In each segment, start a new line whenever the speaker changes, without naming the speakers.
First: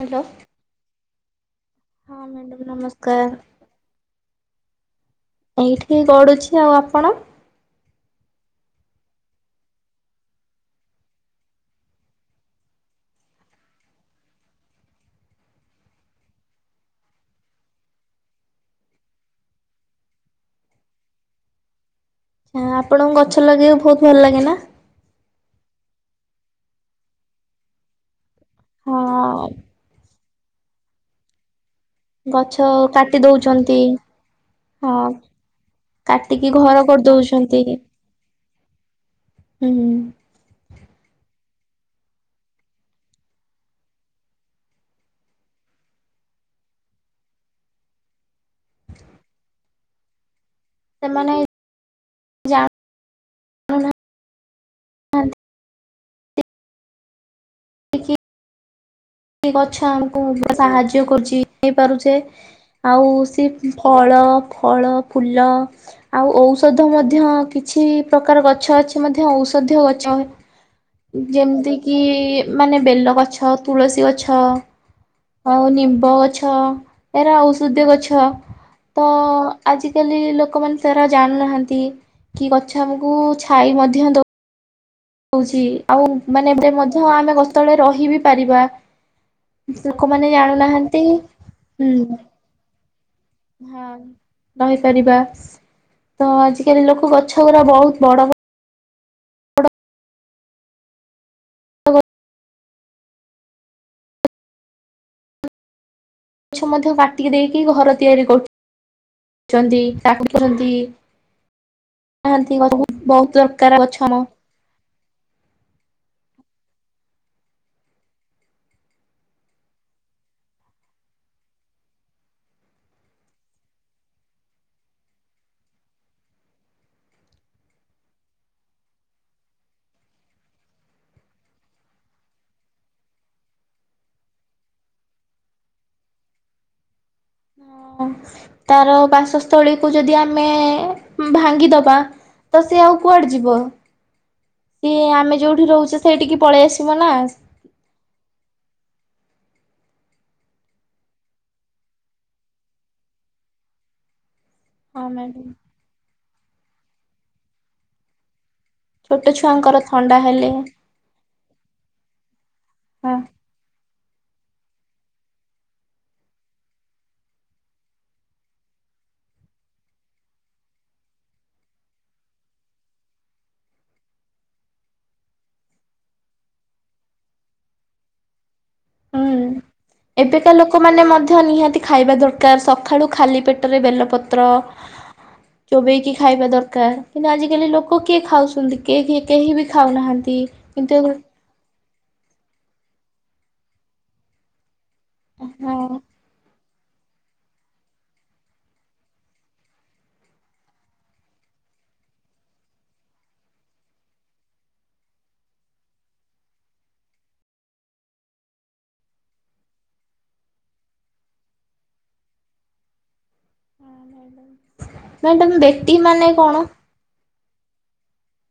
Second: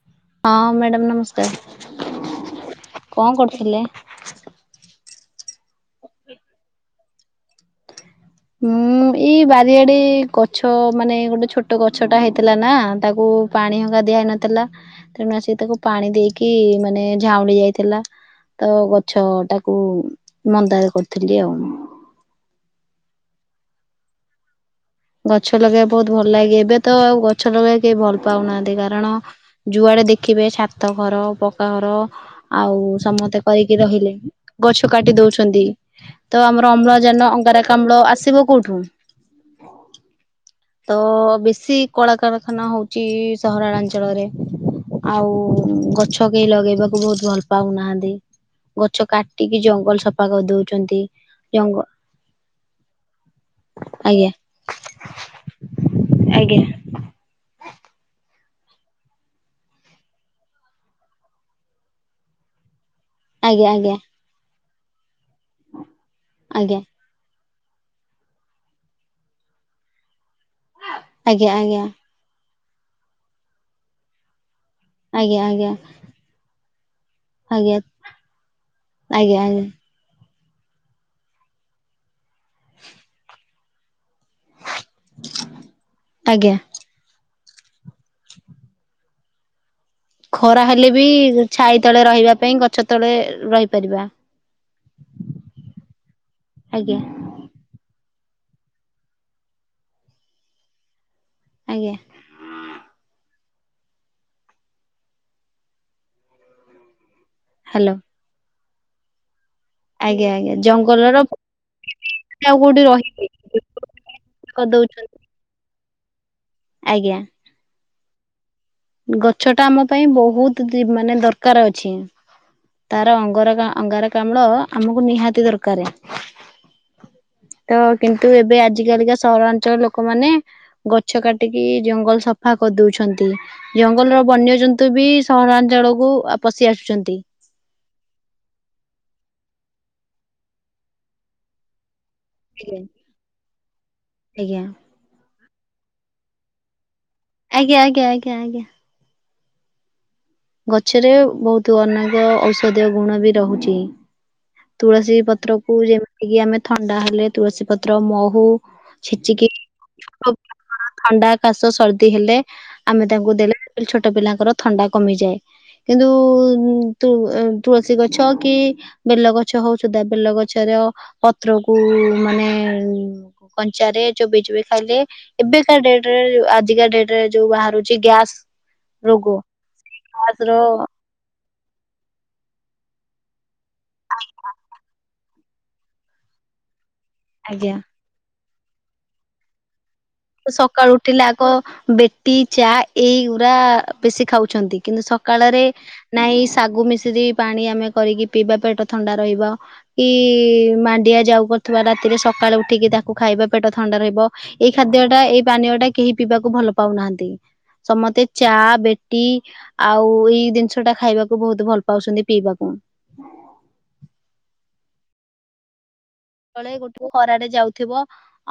Hello
ହଁ madam ନମସ୍କାର।
ହଁ ମ୍ୟାଡ଼ାମ
କଣ
ନମସ୍କାର।
କରୁଥିଲେ?
ଏଇଠି ଗଡୁଛି ଆଉ ଆପଣ?
ହୁଁ ଏଇ ବାରିଆଡେ ଗଛ ମାନେ ଗୋଟେ ଛୋଟ ଗଛ ଟା ହେଇଥିଲା ନା ତାକୁ ପାଣି ହଙ୍ଗା ଦିଆଇ ନଥିଲା ତେଣୁ ଆ ସେିକ ତାକୁ ପାଣି ଦେଇକି ମାନେ ଝାଉଁଡି ଯାଇଥିଲା। ତ ଗଛ ଟାକୁ ମନ୍ଦାରେ କରିଥିଲି ଆଉ ମୁଁ।
ଆଛ ଆପଣଙ୍କୁ ଗଛ ଲଗେଇବ ବହୁତ ଭଲ ଲାଗେ ନା?
ଗଛ ଲଗେଇବା ବହୁତ ଭଲ ଲାଗେ ଏବେ ତ ଆଉ ଗଛ ଲଗେଇବା କେହି ଭଲ ପାଉନାହାନ୍ତି କାରଣ
ହଁ
ଯୁଆଡେ ଦେଖ ରଖିବେ ଛାତ ଘର ପକାଘର
ଗଛ
ଆଉ
କାଟି
ସମସ୍ତେ କରିକି
ଦଉଛନ୍ତି
ରହିଲେ ଗଛ
ହଁ
କାଟି ଦଉଛନ୍ତି। ତ
କାଟିକି
ଆମର
ଘର
ଅମ୍ଳଜାନ
କରିଦଉଛନ୍ତି
ଅଙ୍ଗାରକା ଅମ୍ଳ ଆସିବ କୋଉଠୁ
ହୁଁ
ତ। ବେଶୀ କଳାକାରଖାନା ହଉଛି ସହରାଞ୍ଚଳରେ। ଆଉ ଗଛ କେହି ଲଗେଇବାକୁ ବହୁତ ଭଲ ପାଉନାହାନ୍ତି। ଗଛ କାଟିକି ଜଙ୍ଗଲ ସଫା କରିଦଉଛି।
ସେମାନେ
ଜଙ୍ଗ ଆଜ୍ଞା।
ହଁ।
ଆଜ୍ଞା।
ଦେଖି ଗଛ ଆମକୁ ସାହାଯ୍ୟ କରୁଛି ହେଇ ପାରୁଛେ। ଆଉ ସି
ଆଜ୍ଞା ଆଜ୍ଞା
ଫଳ ଫଳ ଫୁଲ ଆଉ
ଆଜ୍ଞା
ଔଷଧ ମଧ୍ୟ କି କିଛି ପ୍ରକାର ଗଛ ଅଛି ମଧ୍ୟ ଔଷଧୀୟ ଗଛ
ଆଜ୍ଞା ଆଜ୍ଞା
ଯେମିତି କିି ମାନେ ବେଲଗଛ ତୁଳସୀ ଗଛ
ଆଜ୍ଞା ଆଜ୍ଞା
ଆଉ ନିମ୍ବ ଗଛ ଏରା
ଆଜ୍ଞା।
ଔଷଧୀୟ ଗଛ ତ
ଆଜ୍ଞା ଆଜ୍ଞା
ଆଜିକାଲି ଲୋକ ଲୋକମାନୋନ ତାରା ଜାଣୁନାହାନ୍ତି କି ଗଛ ଆମକୁ ଛାଇ ମଧ୍ୟ ଦଉ ହଉଛି ଆଉ ମାନେ
ଆଜ୍ଞା।
ଏ ମଧ୍ୟ ଆମେ ଗତବେଳେ ରହି ବିି ପାରିବା। ଲୋକମାନେ
ଖରା ହେଲେ
ଜାଣୁନାହାନ୍ତି
ବି ଛାଇ
ହୁଁ
ତଳେ ରହିବା ପାଇଁ ଗଛ ତଳେ
ହଁ।
ରହିପାରିବା।
ରହିପାରିବା ତ ଆଜିକାଲି
ଆଜ୍ଞା
ଲୋକ ଗଛ ଗୁରା ବହୁତ ବଡ
ଆଜ୍ଞା।
ବଡ ଗଛ ମଧ୍ୟ କାଟିକି ଦେଇକି
ହ୍ୟାଲୋ
ଘର ତିଆରି କରୁ ଛନ୍ତି ତାକୁ
ଆଜ୍ଞା ଆଜ୍ଞା
କରୁଛନ୍ତି।
ଜଙ୍ଗଲର ଆଉ
ହାନ୍ତିଛ
କୋଉଠି
ବହୁତ
ରହିବେ
ଦରକାର ଗଛଆମ
କରିଦଉଛନ୍ତି ଆଜ୍ଞା। ଗଛ ଟା ଆମ ପାଇଁ ବହୁତ ଦି ମାନେ ଦରକାର ଅଛି। ତାର ଅଙ୍ଗର ଅଙ୍ଗାରକାମ୍ଳ ଆମକୁ ନିହାତି ଦରକାରେ ହ ତ କିନ୍ତୁ ଏବେ ଆଜି କାଲିକା ସହରାଞ୍ଚଳ ଲୋକମାନେ ଗଛ କାଟିକି ଜଙ୍ଗଲ ସଫା କଦୋଉଛନ୍ତି। ଜଙ୍ଗଲର ବନ୍ୟଜନ୍ତୁ ବି ସହରାଞ୍ଚଳକୁୁ ପଶି ଆ ଆସୁଛନ୍ତି।
ହଁ ତାର ବାସସ୍ଥଳୀକୁ ଯଦି ଆମେ ଭାଙ୍ଗିଦବା ତ ସିଏ ଆଉ କୁଆଡେ ଯିବ
ଆଜ୍ଞା
ସିଏ ଆମେ ଯୋଉଠି ରହୁଛେ ସେଠିକି ପଳେଇ ଆସ
ଆଜ୍ଞା ଆଜ୍ଞା ଆଜ୍ଞା ଆଜ୍ଞା। ଗଛରେ ବହୁତ ଅନେକ ଔଷଧ ଗୁଣ ବି ରହୁଛି
ହଁ
ତୁଳସୀ
ମ୍ୟାଡାମ
ପତ୍ର କୁ ଯେମିତି କିି ଆମେ ଥଣ୍ଡା ହେଲେ ତୁଳସୀ ପତ୍ର ମହୁ
ଛୋଟ ଛୁଆଙ୍କର ଥଣ୍ଡା
ଛୋଟ
ହେଲେ
ଛୁଆଙ୍କର ଥଣ୍ଡା କାଶ ସର୍ଦି ହେଲେ ଆମେ
ହଁ
ତାଙ୍କୁ ଦେଲେ ଛୋଟ ପିଲାଙ୍କର ଥଣ୍ଡା କମିଯାଏ କିନ୍ତୁ ତୁ ଏ ତୁଳସୀ ଗଛ କି ବେଲଗଛ ହଉ ସୁଧା ବେଲଗଛର ପତ୍ରକୁ ମାନେ କଞ୍ଚାରେ ଚୋବଇ ଚୋବେଇ ଖାଇଲେ ଏବେକା ଡେଟ ଆଜିକା ଡେଟ ରେ ଯୋଉ ବାହାରୁଛି ଗ୍ୟାସ୍
ହୁଁ ଏବେକା ଲୋକମାନେ ମଧ୍ୟ ନିହାତି ତି ଖାଇବା ଦରକାର ସଖାଳୁ ଖାଲି ପେଟ ରେ ବେଳ ପତ୍ର ଚୋବେଇକି ଖାଇବା ଦରକାର କିନ୍ତୁ ଆଜିିକାଲି
ଆଜ୍ଞା
ଲୋକ କିଏ ଖାଉଛନ୍ତି କି କି କେହି ବି ଖାଉନାହାନ୍ତି।
ସକାଳୁ
କିନ୍ତୁ ହଁ
ଉଠିଲେ ଆଗ ବେଟି ଚା ଏଇଗୁଡା ବେଶୀ ଖାଉଛନ୍ତି। କିନ୍ତୁ ସକାଳରେ ନାଇଁ ଶାଗୁ ମିଶ୍ରୀ ପାଣି ଆମେ କରିକି ପିଇବା ପେଟ ଥଣ୍ଡା ରହିବ କି ମାଣ୍ଡିଆ ଯାଉ କ ଥିବା ରାତିରେ ସକାଳେ ଉଠିକି ତାକୁ ଖାଇବା ପେଟ ଥଣ୍ଡା ରହିବ ଏଇ ଖାଦ୍ୟ ଟା ଏଇ ପାନୀୟ ଟା କେହି ପିବାକୁ ଭଲ ପାଉନାହାନ୍ତି। ସମସ୍ତେ ଚା ବେଟି ଆଉ ଏଇ ଜିନିଷ ଟା ଖାଇବାକୁ ବହୁତ ଭଲ ପାଉଛନ୍ତି ପିଇବାକୁ ହଁ
[unintelligible] କଣ?
[unintelligible] ଗୋଟେ ଖରାଡେ ଯାଉଥିବ।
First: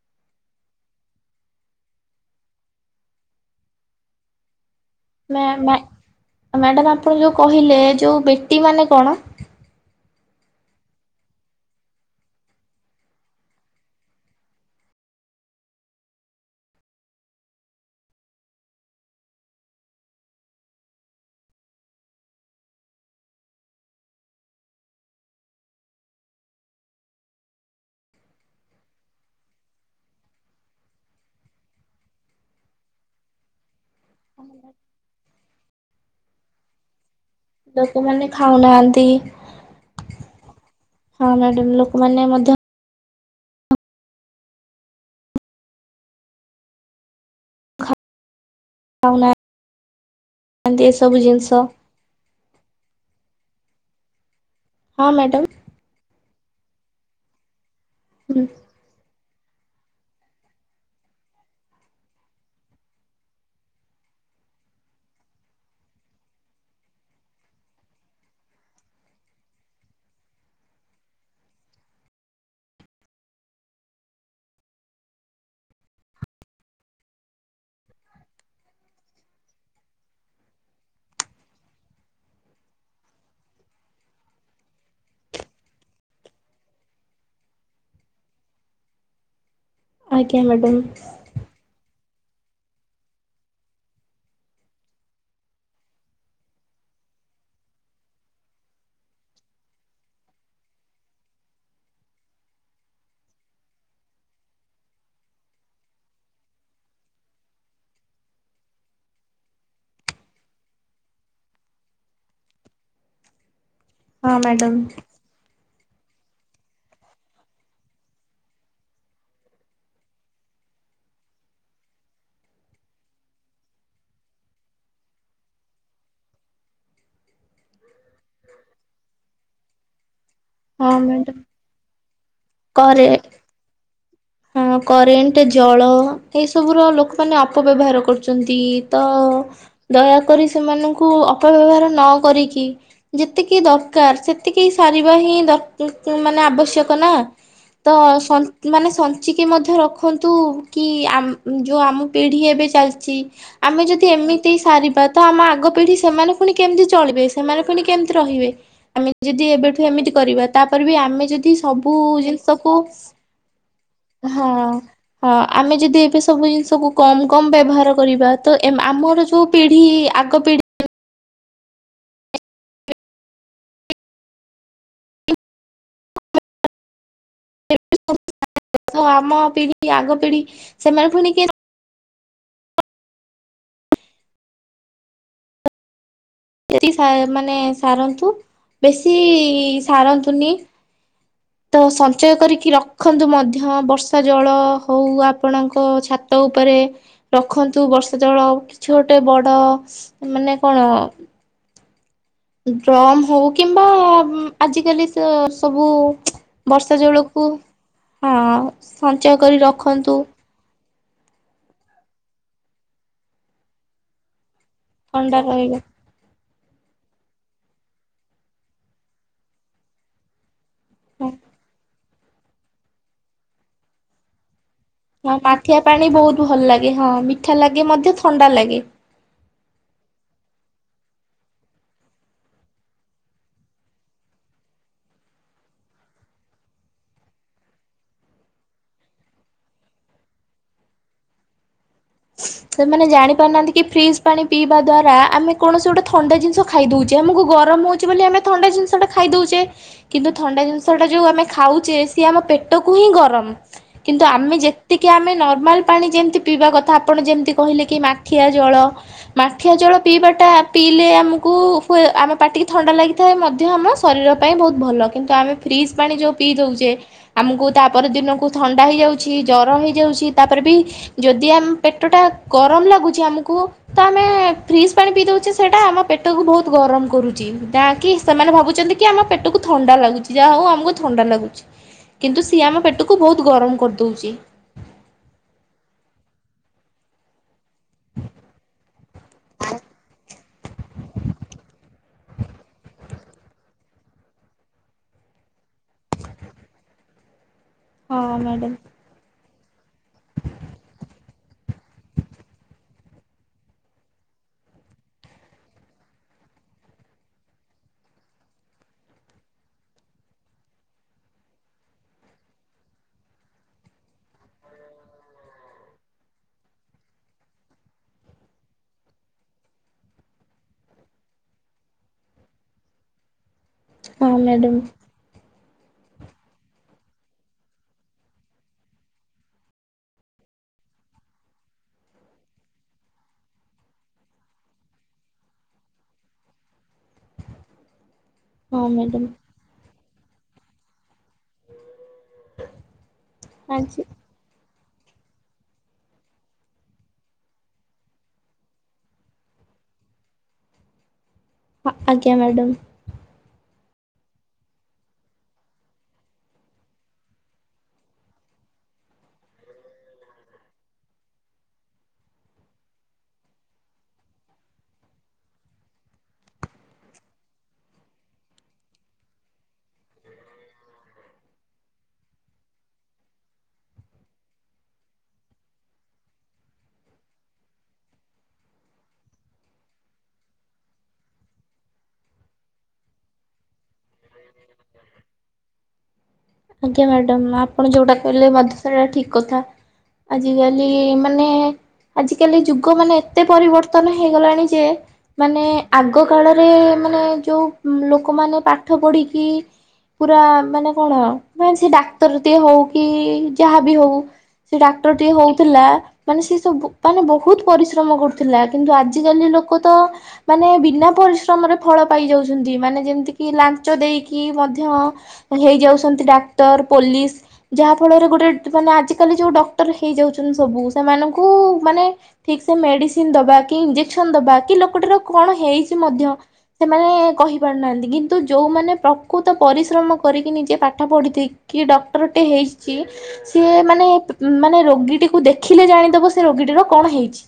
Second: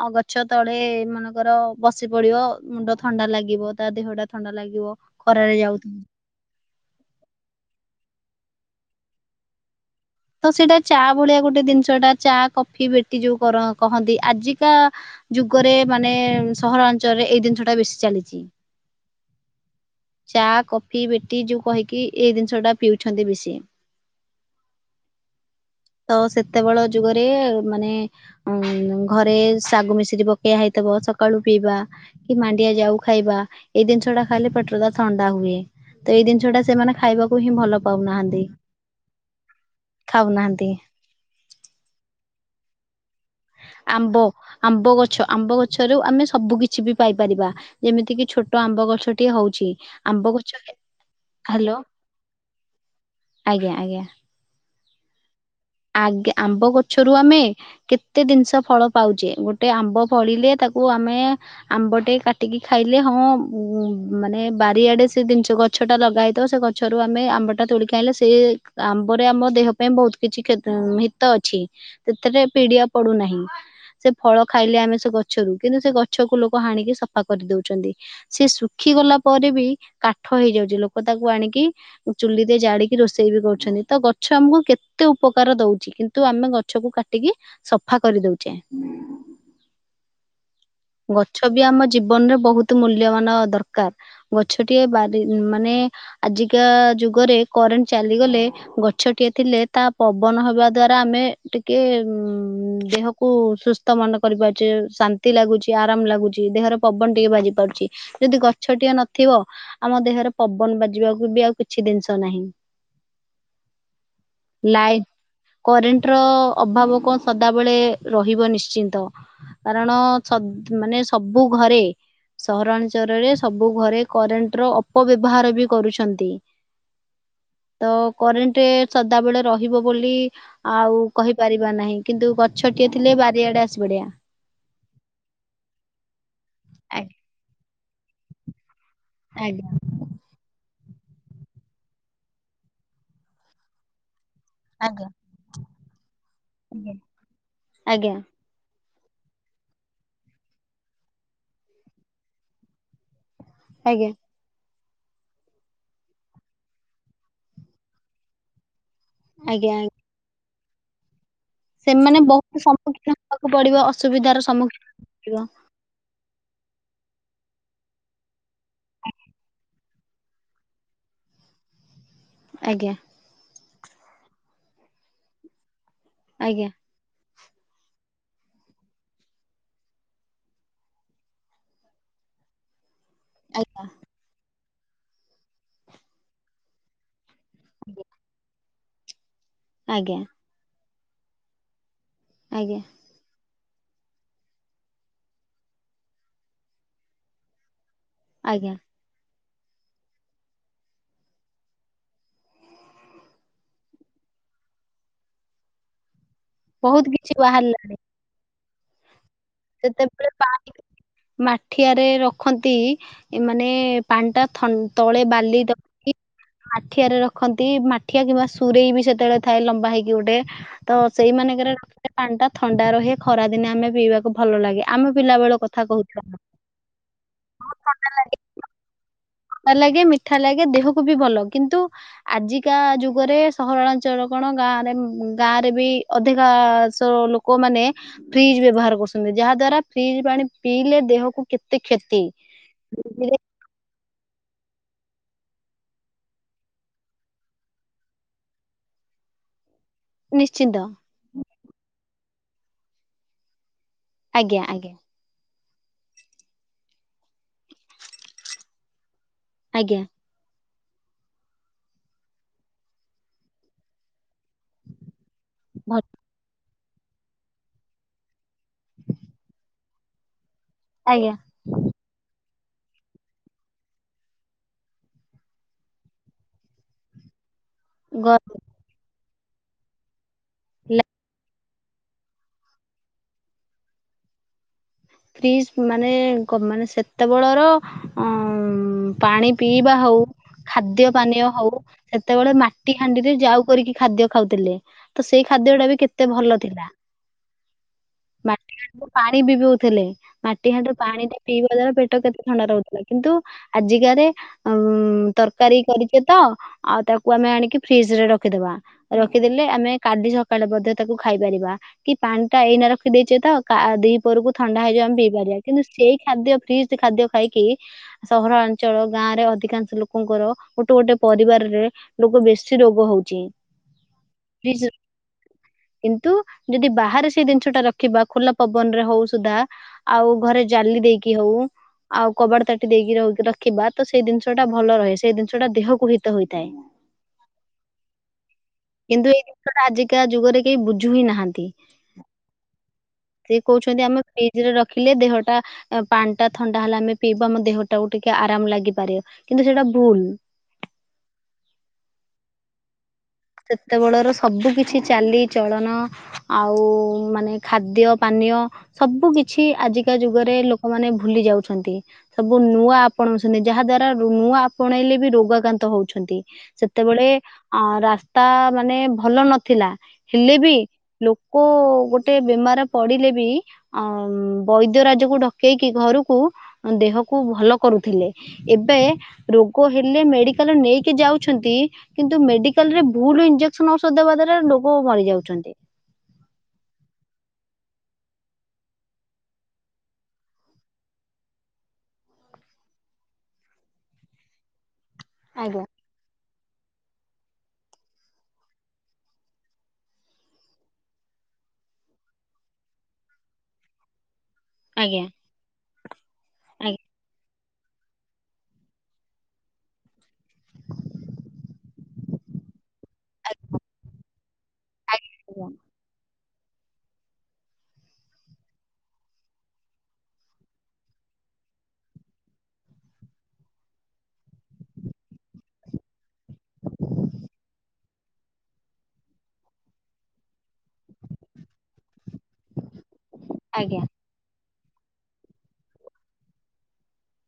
ଆ ଗଛ ତଳେ ମନେକର ବସି ପଡିବ ମୁଣ୍ଡ ଥଣ୍ଡା ଲାଗିବ ତା ଦେହ ଟା ଥଣ୍ଡା ଲାଗିବ
ମ୍ୟା
ଖରାରେ
ମ୍ୟା
ଯାଉଥିବ
ମ୍ୟାଡାମ ଆପଣ ଯୋଉ କହିଲେ ଯୋଉ ବେଟି ମାନେ କଣ?
ତ ସେଇଟା ଚା ଭଳିଆ ଗୋଟେ ଜିନିଷଟା ଚା କଫି ବେଟି ଯୋଉ କର କହନ୍ତି ଆଜିକା ଯୁଗରେ ମାନେ ସହରାଞ୍ଚଳରେ ଏଇ ଜିନିଷ ଟା ବେଶୀ ଚାଲିଚି। ଚା କଫି ବେଟି ଯୋଉ କହିକି ଏଇ ଜିନିଷ ଟା ପିଉଛନ୍ତି ବେଶି [inaudible] ତ ସେତେବେଳ ଯୁଗରେ ମାନେ ଉଁ ଘରେ ଶାଗୁ ମିଶ୍ରୀ ପକେୟା ହେଇଥ ବ ସକାଳୁ ପିଇବା କି ମାଣ୍ଡିଆ ଯାଉ ଖାଇବା ଏଇ ଦିନସ ଟା ଖାଇଲେ ପେଟ ଥଣ୍ଡା ହୁଏ ତ ଏଇ ଜିନିଷ ଟା ସେମାନେ ଖାଇବାକୁ ହିଁ ଭଲ
ଲୋକମାନେ
ପାଉନାହାନ୍ତି
ଖାଉନାହାନ୍ତି
ଖାଉନାହାନ୍ତି
ହଁ ମ୍ୟାଡାମ ଲୋକମାନେ ମଧ୍ୟ
ହୁଁ ଆମ୍ବ ଆମ୍ବ ଗଛ ଆମ୍ବ ଗଛରୁ ଆମେ ସବୁ କିିଛି ବି ପାଇପାରିବା ଯେମିତି କିି ଛୋଟ ଟ ଆମ୍ବ ଗଛ ଟିଏ
ଖାଉନାହାନ୍ତି
ହଉଛି ଆମ୍ବ ଗଛ ହେ
ଏସବୁ ଜିନିଷ
ହ୍ୟାଲୋ ଆଜ୍ଞା ଆଜ୍ଞା।
ହଁ ମ୍ୟାଡ଼ମ୍।
ଆଗ ଆମ୍ବ ଗଛରୁ ଆମେ କେତେ ଜିନିଷ ଫଳ ପାଉଚେ ଗୋଟେ ଗୋଟେ ଆମ୍ବ ଫଳିଲେ ତାକୁ ଆମେ ଆମ୍ବ ଟେ କାଟିକି ଖାଇଲେ ହଁ ମାନେ ବାରିଆଡ଼େ ସେ ଜିନିଷ ଗଛଟା ଲଗା ହୋଇଇଥିବ ସେ ଗଛରୁ ଆମେ ଆମ୍ବଟା ତୋଳି ଖାଇଲେ ସେ ଆମ୍ବରେ ଆମ ଦେ ଦେହ ପାଇଁ ବହୁତ କିଛି କ୍ଷତ ଉଁ ହିତ ଅଛି ସେଥିରେ ପିଡିଆ ପଡୁନାହିଁ। ସେ ଫଳ ଖାଇଲେ ଆମେ ସେ ଗଛରୁ କିନ୍ତୁ ସେ ଗଛକୁ ଲୋକ ହାଣିକି ସଫା କରିଦଉଛନ୍ତି ସେ ଶୁଖି ଶୁଖି ଗଲା ପରେ ବି କାଠ ହେଇଯାଉଛି ଲୋକ ତାକୁ ଆଣିକି ଚୁଲିରେ ଜାଡିକି ରୋଷେଇ ବି କରୁଛନ୍ତି। ତ ଗଛ ଆମକୁ କେତେ ଉପକାର ଦଉଚି, କିନ୍ତୁ ଆମେ ଗଛକୁ କାଟିକୀ ସଫା କରିଦଉଚେ।
ଆଜ୍ଞା ମ୍ୟାଡାମ
ଗଛବି ଆମ ଜୀବନରେ ବହୁତ ମୂଲ୍ୟବାନ ଦରକାର। ଯୁଗରେ କରେଣ୍ଟ ଚାଲିଗଲେ ଗଛ ଟିଏ ଥିଲେ ତା ପବନ ହେବା ଦ୍ୱାରା ଆମେ ଟିକେ ଦେହକୁ ସୁସ୍ଥ ମନେ କରି ପାରୁଚେ ଶାନ୍ତି ଲାଗୁଛି। ଆରାମ ଲାଗୁଚି, ଦେହର ପବନ ଟିକେ ବାଜି ପାରୁଚି। ଯଦି ଗଛ ଟିଏ ନଥିବ, ଆମ ଦେହରେ ପବନ ବାଜିବାକୁ ବି ଆଉ କିଛି ଜିନିଷ ନାହିଁ।
ହଁ ମ୍ୟାଡ଼ାମ।
କରେଣ୍ଟର ଅଭାବ କଣ ସଦାବେଳେ ରହିବ ନିଶ୍ଚିନ୍ତ କାରଣ ସ ମାନେ ସବୁ ଘରେ ସହରାଞ୍ଚଳରେ ସବୁ ଘରେ କରେଣ୍ଟର ଅପବ୍ୟବାହାର ବି କରୁଛନ୍ତି। ତ କରେଣ୍ଟ ସଦାବେଳେ ରହିବ ବୋଲି
ହଁ
ଆଉ
ମ୍ୟାଡାମ
କହିପାରିବା ନାହିଁ, କିନ୍ତୁ ଗଛ ଟିଏ
କରେ
ଥିଲେ ବାରିଆଡେ ଆସିପଡ଼ିବା।
ହଁ କରେଣ୍ଟ ଜଳ ଏସବୁର
ଆଜ୍ଞା
ଲୋକମାନେ ଅପବ୍ୟବହାର କରୁଛନ୍ତି। ତ
ଆଜ୍ଞା
ଦୟାକରି ସେମାନଙ୍କ କୁ ଅପବ୍ୟବହାର ନ କରିକି ଯେତିକି ଦରକାର ସେତିକି
ଆଜ୍ଞା
ସାରିବା ହିଁ ଦର୍ ମାନେ ଆବଶ୍ୟକ ନା ତ
ଆଜ୍ଞା
ସନ୍ତ୍ ଲୁଚିକି ମଧ୍ୟ ରଖନ୍ତୁ କି ଆମ୍ ଯଉଁ ଆମ ପିଢ଼ି ଏବେ ଚାଲିଚି ଆମେ ଯଦି
ଆଜ୍ଞା
ଏମିତି ସାରି ବା ତ ଆମ ଆଗ ପିଢି ସେମାନେ ପୁଣି କେମିତି ଚଳିବେ? ସେମାନେ ପୁଣି କେମିତି ରହିବେ? ଆମେ ଯଦି
ଆଜ୍ଞା।
ଏବେଠୁ ଏମିତି କରିବା ତାପରେ ବି ଆମେ ଯଦି ସେ ସବୁ
ସେମାନେ ବହୁତ
ଜିନିଷକୁ
ସମ୍ମୁଖୀନ ହେବାକୁ ପଡିବ ଅସୁବିଧାର
ହଁ
ସମ୍ମୁଖୀନ
ହଁ
ପଡିବ
ଆମେ ଯଦି ଏବେ ସବୁ ଜିନିଷକୁ କମ କମ ବ୍ୟବହାର କରିବା ତ ଏ ଆମର ଯୋଉ ପିଢ଼ି ଆଗ ପିଢ଼ି
ଆଜ୍ଞା।
[unintelligible]
ଆଜ୍ଞା।
[unintelligible] ଆମ ପିଢି ଆଗ ପିଢି ସେମାନ ପୁଣି କେ
[inaudible] ଆଜ୍ଞା।
ଯେତିକି ସା ମାନେ ସାରନ୍ତୁ ବେଶୀ
ଆଜ୍ଞା
ସାରନ୍ତୁନି। ତ ସଞ୍ଚୟ କରିକି
ଆଜ୍ଞା
ରଖନ୍ତୁ ମଧ୍ୟ ଧ୍ୟ ବର୍ଷା ଜଳ ହଉ ଆପଣଙ୍କ ଛାତ ଉପରେ ରଖନ୍ତୁ ବର୍ଷା ଜଳ
ଆଜ୍ଞା।
କିଛି ଗୋଟେ ବଡ଼ ମାନେ କଣ ଡ୍ରମ୍ ହଉ କିମ୍ବା ଆଜିକାଲି ସେ ସବୁ ବର୍ଷା
ବହୁତ କିଛି
ଜଳକୁ ହଁ ସଞ୍ଚୟ କରି ରଖନ୍ତୁ
ଯେତେବେଳେ ପାଣି ମାଠିଆରେ ରଖନ୍ତି ମାନେ ପାଣି ଟା ଥ ତଳେ
ଥଣ୍ଡା
ବାଲି
ରହିବ।
ରଖି ମାଠିଆରେ ରଖନ୍ତି, ମାଠିଆ କିମ୍ବା ସୁରେଇ ବି ସେତେବେଳେ ଥାଏ ଲମ୍ବା ହେଇକି ଗୋଟେ ତ
ହଁ
ସେଇମାନଙ୍କରେ ରଖିଲେ ପାଣି ଟା ଥଣ୍ଡା ରହେ ଖରା ଦିନେ ଆମେ ପିଇବାକୁ ଭଲ ଲାଗେ। ଆମ
ହଁ
ପିଲା ବେଳ
ମାଠିଆ
କଥା
ପାଣି
କହୁଛୁ ଆମେ
ବହୁତ ଭଲ ଲାଗେ ହଁ ମିଠା ଲାଗେ ମଧ୍ୟ ଥଣ୍ଡା ଲାଗେ।
ଲାଗେ ମିଠା ଲାଗେ ଦେହକୁ ବି ଭଲ କିନ୍ତୁ ଆଜିକା ଯୁଗରେ ସହରାଞ୍ଚଳ କଣ ଗାଁରେ ଗାଁ ରେ ବି ଅଧିକାଶ ଲୋକ ମାନେ ଫ୍ରିଜ ବ୍ୟବହାର କରୁଛନ୍ତି ଯାହା ଯାହା ଦ୍ଵାରା ଫ୍ରିଜ୍ ପାଣି ପିଇଲେ ଦେହକୁ କେତେ କ୍ଷତି
ସେମାନେ ଜାଣି ପାରୁନାହାନ୍ତି କି ଫ୍ରିଜ ପାଣି ପିଇବା ଦ୍ୱାରା ଆମେ କୌଣସି ଗୋଟେ ଥଣ୍ଡା ଜିନିଷ ଖାଇଦେଉଚେ ଆମକୁ ଗରମ ହଉଚି ବୋଲି ଆମେ ଥଣ୍ଡା ଜିନିଷଟା ଖାଇଦଉ ଚେ କିନ୍ତୁ ଥଣ୍ଡା
ନିଶ୍ଚିନ୍ତ
ଜିନିଷ ଟା ଜଉ ଆମେ ଖାଉଚେ ସେ ଆମ ପେଟକୁ ହିଁ ଗରମ କିନ୍ତୁ ଆମେ
ଆଜ୍ଞା ଆଜ୍ଞା
ଯେତିକି ଆମେ ନର୍ମାଲ ପାଣି ଯେମତି ପିଇବା କଥା ଆପଣ ଯେମିତି କହିଲେ କି ମାଠିଆ ଜଳ ମାଠିଆ ଜଳ
ଆଜ୍ଞା
ପିଇବାଟା। ପିଇଲେ ଆମକୁ ଆମେ ପାଟିକି ଥଣ୍ଡା ଲାଗିଥାଏ ମଧ୍ୟ ଆମ ଶରୀର ପାଇଁ ବହୁତ ଭଲ କିନ୍ତୁ ଆମେ ଫ୍ରିଜ୍
ଭଲ
ପାଣି ଯେଉଁ ପିଇ ଦେଉଛେ। ଆମକୁ ତାପରେ ଦିନକୁ ଥଣ୍ଡା ହେଇଯାଉଛି ଜରମ ହେଇଯାଉଛି ତାପରେ ବି
ଆଜ୍ଞା
ଯଦି ଆମ। ପେଟ ଟା ଗରମ ଲାଗୁଛି ଆମକୁ ତ ଆମେ ଫ୍ରିଜ୍ ପାଣି ପିଇ ଦଉଛେ ସେଇଟା ଆମ ପେଟକୁ ବହୁତ ଗରମ। କରୁଛି ଯାହାକି
ଗ
ସେମାନେ ଭାବୁଛନ୍ତି କି ଆମ ପେଟକୁ ଥଣ୍ଡା ଲାଗୁଛି ଯାହା ହଉ ଆମକୁ ଥଣ୍ଡା ଲାଗୁଛି। କିନ୍ତୁ ସିଏ ଆମ ପେଟକୁ ବହୁତ ଗରମ କରିଦଉଛି।
ଫ୍ରିଜ୍ ମାନେ ମାନେ ସେତେବେଳର ପାଣି ପିଇବା ହଉ ଖାଦ୍ୟ ପାନୀୟ ହଉ ସେତେବେଳେ ମାଟି ହାଣ୍ଡିରେ ଯାଉ କରିକି ଖାଦ୍ୟ ଖାଉଥିଲେ ତ ସେଇ ଖା ଖାଦ୍ୟ ଟା ବି କେତେ ଭଲ ଥିଲା।
ହଁ ମ୍ୟାଡ଼ମ୍।
ଥିଲେ ମାଟି ହାଟ ପାଣି ଟ ପିଇବା ଦ୍ଵାରା ପେଟ କେତେ ଥଣ୍ଡା ରହୁଥିଲା କିନ୍ତୁ ଆଜିକାରେ ତରକାର କରିଛେ ତ ଆଉ ତାକୁ ଆମେ ଆଣି ଫ୍ରିଜରେ ରଖିଦବା ରଖିଦଲେ। ଆମେ କାଲି ସକାଳେ ମଧ୍ୟ ତାକୁ ଖାଇପାରିବା କି ପାଣି ଟା ଏଇନା ରଖି ଦେଇଛେ ତ ଦି ପହରକୁ। ଥଣ୍ଡା ହେଇଯାଉ ଆମେ ପିଇପାରିବା କିନ୍ତୁ ସେଇ ଖାଦ୍ୟ ଫ୍ରିଜ ଖାଦ୍ୟ ଖାଇକି ସହରାଞ୍ଚଳ ଗାଁ ରେ। ଅଧିକାଂଶ ଲୋକଙ୍କର ଗୋଟେ ଗୋଟେ ପରିବାରରେ ଲୋକ ବେଶୀ ରୋଗ ହଉଛି।
ହଁ ମ୍ୟାଡ଼ମ୍।
ଫ୍ରିଜ କିନ୍ତୁ ଯଦି ବାହାରେ ସେଇ ଜିନିଷ ଟା ରଖିବା ଖୋଲା ପବନ ରେ ହଉ ସୁଧା ଆଉ ଘରେ ଜାଲି ଦେଇକି ହଉ। ଆଉ କବାଟ ତାଟି ଦେଇକି ରଖିବା ତ ସେଇ ଜିନିଷ ଟା ଭଲ ରହେ ସେଇ ଜିନିଷଟା ଦେହକୁ ହିତ ହେଇଥାଏ।
ହଁ ମ୍ୟାଡ଼ାମ
କିନ୍ତୁ ଏଇ ଜିନିଷଟା ଆଜିକା ଯୁଗରେ କେହି ବୁଝୁ ହିଁ ନାହାନ୍ତି। ସେଏ କହୁଛନ୍ତି ଆମେ ରେ ଫ୍ରିଜ ରଖିଲେ ଦେହଟା ପାଣି ଟା ଥଣ୍ଡା ହେଲେ ଆମେ ପିଇବା ଆମ ଦେହ ଟାକୁ ଟିକେ ଆରାମ ଲାଗିପାରେ। କିନ୍ତୁ ସେଟା ଭୁଲ୍
ହଁ ଆଜ୍ଞା ମ୍ୟାଡ଼ମ୍।
ସେତେବେଳର ସବୁ କିଛି ଚାଲିଚଳନ ଆଉ ମାନେ ଖାଦ୍ୟ ପାନୀୟ। ସବୁ କିଛି ଆଜିକା ଯୁଗରେ ଲୋକମାନେ ଭୁଲି ଯାଉଛନ୍ତି ସବୁ ନୂଆ ଆପଣଉଚନ୍ତି। ଯାହା ଦ୍ଵାରା ନୂଆ ଆପଣେଇଲେ ବି ରୋଗ ଆକ୍ରାନ୍ତ ହଉଛନ୍ତି ସେତେବେଳେ ଅ ରା ତା ମାନେ ଭଲ ନଥିଲା ହେଲେ ବି ଲୋକ ଗୋଟେ ବେମାର ପଡିଲେ ବି ବୈଦ୍ୟ ରାଜକୁ ଡକେଇକି ଘରକୁ ଦେହକୁ ଭଲ କରୁଥିଲେ। ଏବେ ରୋଗ ହେଲେ ମେଡିକାଲ ନେଇକି ଯାଉଛନ୍ତି କିନ୍ତୁ ମେଡିକାଲ ରେ ଭୁଲ ଇଞ୍ଜେକ୍ସନ ଔଷଧ ଦେବା ଦ୍ଵାରା ଲୋଗ ଭରି ଯାଉଛନ୍ତି।
ଆଜ୍ଞା ମ୍ୟାଡାମ ଆପଣ ଯୋଉଟା କହିଲେ ମଧ୍ଯ ସେଇଟା ଠିକ୍ କଥା। ଆଜିକାଲି ମାନେ ଆଜ କାଲି ଯୁଗ ମାନେ ଏତେ ପରିବର୍ତ୍ତନ ହେଇଗଲାଣି ଯେ ମାନେ
ଆଜ୍ଞା।
ଆଗ କାଳରେ। ରେ ମାନେ ଯେଉଁ ଲୋକମାନେ ପାଠ ପଢ଼ିକି ପୁରା ମାନେ କଣ ମାନେ ସେ ଡାକ୍ତର ଦଏ ହଉ କି ଯାହାବି ହଉ। ସେ ଡାକ୍ତର
ଆଜ୍ଞା
ଟିକେ ହଉଥିଲା ମାନେ ସେ ସବୁ
ଆଜ୍ଞା।
ମାନେ ବହୁତ୍ ପରିଶ୍ରମ କରୁଥିଲା କିନ୍ତୁ ଆଜିକାଲି ଲୋକ ତ ମାନେ ବିନା ପରିଶ୍ରମରେ ଫଳ ପାଇଯାଉଛନ୍ତି ମାନେ। ଯେମିତି କିି ଲାଞ୍ଚ ଦେଇକି ମଧ୍ୟ
ଆଜ୍ଞା
ହେଇଯାଉଛନ୍ତି ଡାକ୍ତର ଡାକ୍ତର ପୋଲିସ୍ ଯାହା ଫଳରେ ଗୋଟେ ମାନେ ଆଜିକାଲି ଯୋଉ ଡକ୍ଟର ହେଇଯାଉଛନ୍ତି ସବୁ ସେମାନଙ୍କୁ କୁ ମାନେ ଠିକ୍ ସେ ମେଡିସିନ ଦବା କି ଇଞ୍ଜେକ୍ସନ ଦବା କି ଲୋକଟାର କଣ ହେଇଛି ମଧ୍ୟ ସେମାନେ କହି ପାରୁନାହାନ୍ତି କିନ୍ତୁ ଯୋଉମାନେ ପ୍ରକୃତ ପରିଶ୍ରମ କରିକି ନିଜେ ପାଠ ପଢ଼ି ସେ
ଆଜ୍ଞା
ମାନେ ରୋଗ ରୋଗୀଟିକୁ ଦେଖିଲେ ଜାଣିଦବ ସେ ରୋଗୀଟି ର କଣ ହେଇଛି।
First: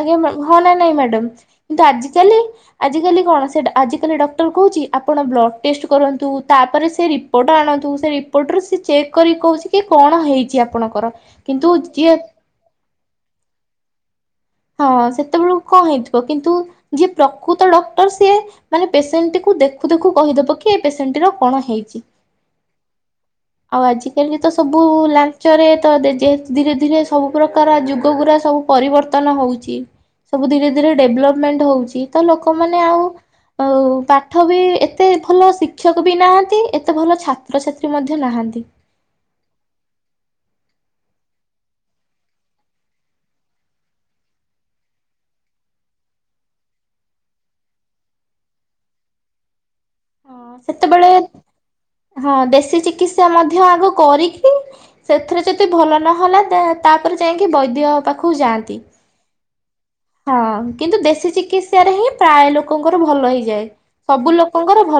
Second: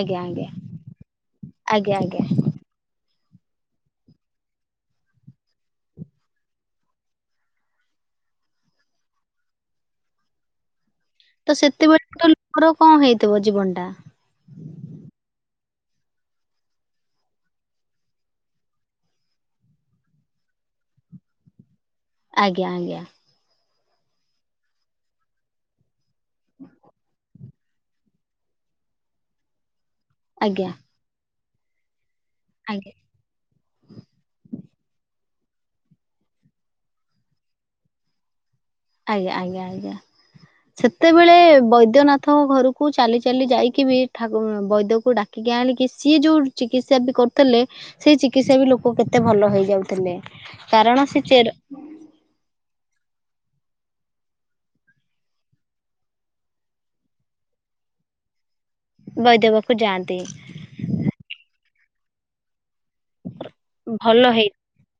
ଆଜ୍ଞା ହଁନା ନାଇଁ ମ୍ୟାଡାମ କିନ୍ତୁ
ଆଜ୍ଞା
ଆଜ
ଆଜ୍ଞା।
କାଲି ଆାଲି କଣ ଆିକାଲି ଡକ୍ଟର କହୁଛି ଆପଣ ବ୍ଲଡ଼୍ ଟେଷ୍ଟ କରନ୍ତୁ ତାପରେ ସେ ରିପୋର୍ଟ ଆଣନ୍ତୁ। ପଟରୁ ସେ ଚେକ୍ କରି କହୁଛି କି କଣ ହେଇଛି ଆପଣଙ୍କର।
ତ
କିନ୍ତୁ ଯିଏ
ସେତେବେଳେ ତ ଲୋକର କଣ ହେଇଥିବ ଜୀବନ ଟା
ହଁ ସେତେବେଳ କଣ ହେଇଥିବ କିନ୍ତୁ ଯିଏ ପ୍ରକୃତ ଡକ୍ଟର ସିଏ ମାନେ ପେସେଣ୍ଟ ଟିକୁ ଦେଖୁ ଦେଖୁ କହିଦେବ କି ଏ ପେସେଣ୍ଟ ଟି କଣ ହେଇଛି।
ଆଜ୍ଞା ଆଜ୍ଞା।
ଆଉ ଆଜିକାଲି ତ ସବୁ ଲାଞ୍ଚରେ ତ ଯେହେତୁ ଧୀରେ ଧୀରେ ସବୁ ପୁରା ପ୍ରକାର ଯୁଗ ଗୁୁରା ସବୁ ପରିବର୍ତ୍ତନ ହଉଛି। ସବୁ ଧୀରେ
ଆଜ୍ଞା
ଧୀରେ ଡେଭଲପମେଣ୍ଟ ହଉଛି। ତ ଲୋକମାନେ
ଆଜ୍ଞା।
ଆଉ ଆଉ ପାଠ ବି ଏତେ ଭଲ ଭଲ ଶିକ୍ଷକ ବି ନାହାନ୍ତି। ଏତେ ଭଲ ଛାତ୍ରଛାତ୍ରୀ ମଧ୍ୟ ନାହାନ୍ତି।
ଆଜ୍ଞା ଆଜ୍ଞା ଆଜ୍ଞା। ସେତେବେଳେ ବୈଦ୍ୟନାଥଙ୍କ ଘରକୁ ଚାଲି ଚାଲି ଯାଇକି ବି ଠାକୁ ବୈଦ୍ୟକୁ ଡାକିକି ଆଜ୍ଞା ଆଣିକି ସିଏ ଯଉଁ ଚିକିତ୍ସା ବି କରୁଥିଲେ। ସେଇ ଚିକିତ୍ସା ବି ଲୋକ କେତେ ଭଲ ହେଇଯାଉଥିଲେ। କାରଣ
ସେତେବେଳେ
ସେ ଚେର
ହଁ ଦେଶୀ ଚିକିତ୍ସା ମଧ୍ୟ ଆଗ କରିକି ସେଥିରେ ଯଦି ଭଲ ନହଲା ତାପରେ ଯାଇକି ବୈଦ୍ୟ ପାଖକୁ ଯାଆନ୍ତି।
ବୈଦ୍ୟ ପାଖକୁ ଯାଆନ୍ତି
ନ୍ତି ହଁ କିନ୍ତୁ ଦେଶୀ ଚିକିତ୍ସା ରେ ହିଁ ପ୍ରାୟ ଲୋକଙ୍କର ଭଲ ହେଇଯାଏ।
ଭଲ
ସବୁ
ହେଇ
ଲୋକଙ୍କର ଭଲ